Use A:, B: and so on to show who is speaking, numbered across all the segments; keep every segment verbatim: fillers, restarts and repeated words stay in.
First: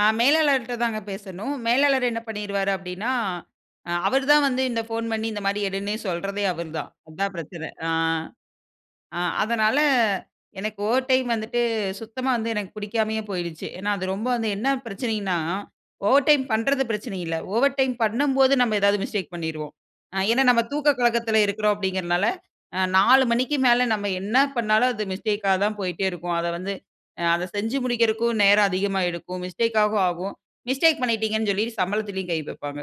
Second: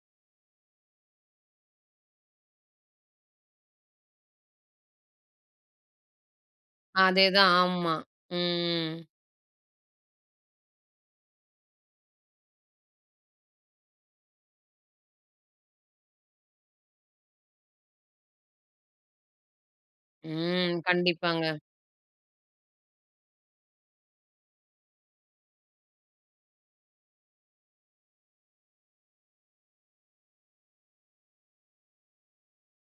A: ஆ. மேலாளர்ட்ட தாங்க பேசணும். மேலாளர் என்ன பண்ணிருவாரு அப்டினா, அ அவரு தான் வந்து இந்த ஃபோன் பண்ணி இந்த மாடி எடுன்னே சொல்றதே அவர் தான். அதான்
B: அதேதான்
A: பிரச்சன. ஆ,
B: ஆமா. ம்.
A: ஆ. அதனால எனக்கு ஓவர் டைம் வந்துட்டு, சுத்தமா வந்து எனக்கு பிடிக்காமயே போய்ருச்சு. ஏன்னா அது ரொம்ப வந்து என்ன பிரச்சனைனா, ஓவர் டைம் பண்றது பிரச்சனை இல்ல, ஓவர் டைம் பண்ணும்போது நம்ம ஏதாது மிஸ்டேக் பண்ணிருவோம். ஆ ஏன்னா நம்ம
B: ம்.
A: தூக்க கலக்கத்தில
B: கண்டிப்பாங்க.
A: இருக்கிறோம் அப்டிங்கிறனால, அ நாலு மணிக்கு மேல நம்ம என்ன பண்ணாலும் அது மிஸ்டேக்கா தான் போய்ட்டே இருக்கும். அத வந்து அ அத செஞ்சு முடிக்குறக்கும் நேரம் அதிகமா எடுக்கும். மிஸ்டேக் ஆகவும் ஆகும். மிஸ்டேக் பண்ணிட்டீங்கனு சொல்லி சம்பளத்திலயும் கை வைப்பாங்க.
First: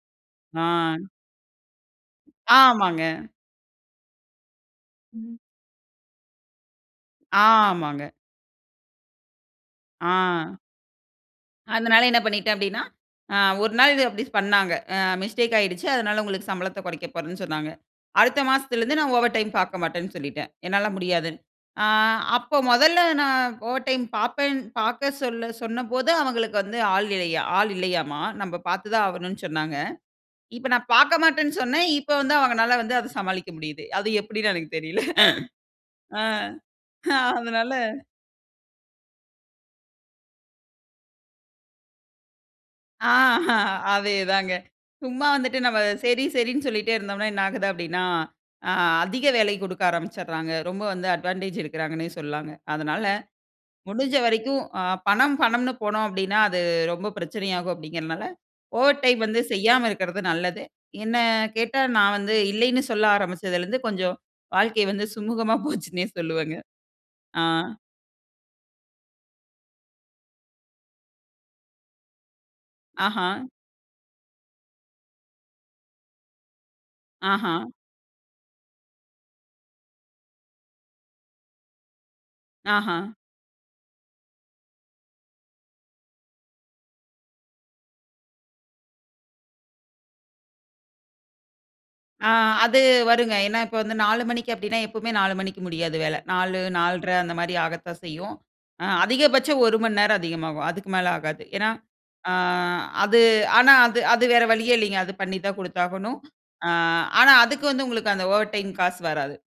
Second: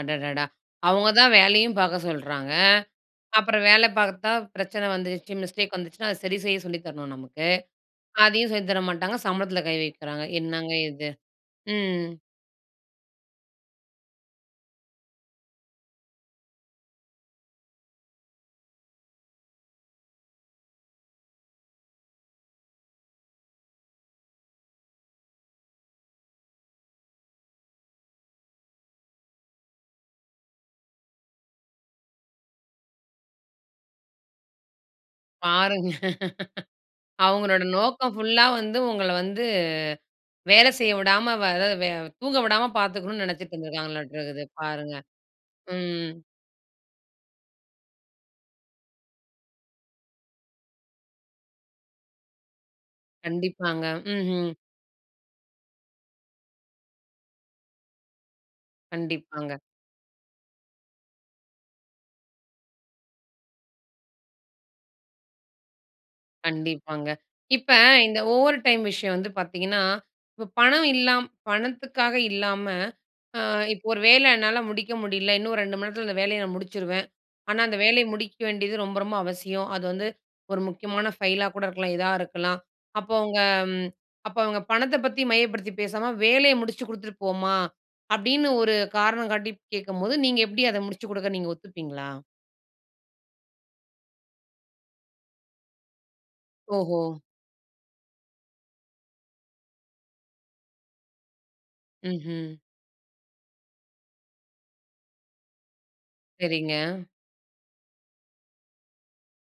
B: அடடடா!
A: ஆ.
B: அவங்க தான் வேலையும் பாக்க சொல்றாங்க,
A: ஆமாங்க.
B: அப்புறம் வேல பாத்தா பிரச்சனை வந்துருச்சு,
A: ம்.
B: மிஸ்டேக் வந்துச்சுனா அத சரி செய்ய சொல்லி தரணும் நமக்கு.
A: ஆமாங்க.
B: அதையும் சொல்லித் தர மாட்டாங்க. சம்பளத்தில கை வைக்கிறாங்க
A: ஆ.
B: என்னங்க இது,
A: அதனால
B: ம்.
A: என்ன பண்ணிட்டே அப்டின்னா, ஆ ஒரு நாள் இது அப்டி பண்ணாங்க. அ மிஸ்டேக் ஆயிடுச்சு அதனால உங்களுக்கு சம்பளத்த கொறைக்க போறேன்னு சொன்னாங்க. அடுத்த மாசத்திலருந்து நான் ஓவர் டைம் பார்க்க மாட்டேன்னு சொல்லிட்டேன். என்னால முடியாது. ஆ அப்போ முதல்ல நான் ஓவர் டைம் பாப்பேன் பார்க்க சொல்ல சொன்னபோது அவங்களுக்கு வந்து ஆள் இல்லையா ஆள் இல்லையாம்மா, நம்ப பாத்து தான் ஆகணும்னு சொன்னாங்க. இப்போ நான் பாக்க மாட்டேன்னு சொன்ன, இப்போ வந்து அவங்களால வந்து அதை சமாளிக்க முடியுது அது எப்டின்னு எனக்கு தெரியல.
B: பாருங்க.
A: ஆ அ
B: அவங்களோட
A: அதனால.
B: நோக்கம் புல்லா வந்து உங்கள வந்து வேல செய்ய விடாம, வே ஆதாது வே தூங்க விடாம
A: ஆ
B: பாத்துக்கணும்னு நினச்சுட்டு இருந்திருக்காங்களாட்ட இருக்குது
A: அதேதாங்க.
B: பாருங்க.
A: சும்மா வந்துட்டு நம்ம
B: ம்.
A: சேரி சேரின்னு சொல்லிட்டே இருந்தோம்னா என்ன ஆகுது அப்டின்னா, ஆ அதிக வேலை குடுக்க ஆரம்பிச்சுறாங்க. ரொம்ப வந்து அட்வான்டேஜ் எடுக்கிறாங்கன்னே சொல்லலாங்க. அதனால,
B: கண்டிப்பாங்க,
A: முடிஞ்ச
B: ம்ஹம்.
A: வரைக்கும் ஆ பணம் பணம்னு போனோம் அப்டின்னா அது ரொம்ப பிரச்சனை ஆகும் அப்டிங்கிறனால, ஓவர் டைம் வந்து
B: கண்டிப்பாங்க.
A: செய்யாம இருக்கிறது நல்லது. என்ன கேட்டா நான் வந்து இல்லைன்னு சொல்ல ஆரம்பிச்சதுலயிருந்து கொஞ்சோம் வாழ்க்கை வந்து சுமூகமா போச்சுன்னே சொல்லுவேங்க.
B: கண்டிப்பாங்க.
A: ஆ.
B: இப்ப இந்த ஓவர் டைம் விஷயம் வந்து பாத்தீங்கன்னா, இப்போ பணம் இல்லாம் பணத்துக்காக இல்லாம,
A: ஆஹ.
B: ஆ இப்போ ஒரு வேல என்னால முடிக்க முடியல இன்னும் ரெண்டு மணி நேரத்தில இந்த வேலைய நான் முடிச்சுருவேன். ஆனா
A: ஆஹ.
B: அந்த வேலைய முடிக்க வேண்டியது ரொம்ப, ரொம்ப அவசியம். அது வந்து ஒரு முக்கியமான ஃபைலா கூட இருக்கலாம். இதா இருக்கலாம்.
A: ஆஹ.
B: அப்போ அவங்க ம். அப்போ அவங்க பணத்தை பத்தி மையப்படுத்தி பேசாம, வேலைய முடிச்சு குடுத்துட்டு போமா அப்டின்னு ஒரு காரணம் காட்டி கேக்கும்போது நீங்க எப்டி அதை முடிச்சு குடுக்க நீங்க ஒத்துப்பீங்களா?
A: ஆ. அது வருங்க. ஏன்னா இப்போ வந்து நாலு மணிக்கு அப்டின்னா, எப்போமே நாலு மணிக்கு முடியாது வேல. நாலு
B: ஓஹோ!
A: நால்ற அந்த மாரி ஆகத்தான் செய்யும். அ அதிகபட்சம் ஒரு மணி நேரம் அதிகமாகும். அதுக்கு மேல ஆகாது. ஏன்னா, ஆ
B: ம்ஹம்.
A: அது ஆனா அது அது வேற வழியே இல்லைங்க அது பண்ணி தான் குடுத்தாகணும். ஆ
B: சரிங்க.
A: ஆனா அதுக்கு வந்து உங்களுக்கு அந்த ஓவர் டைம் காசு வராது.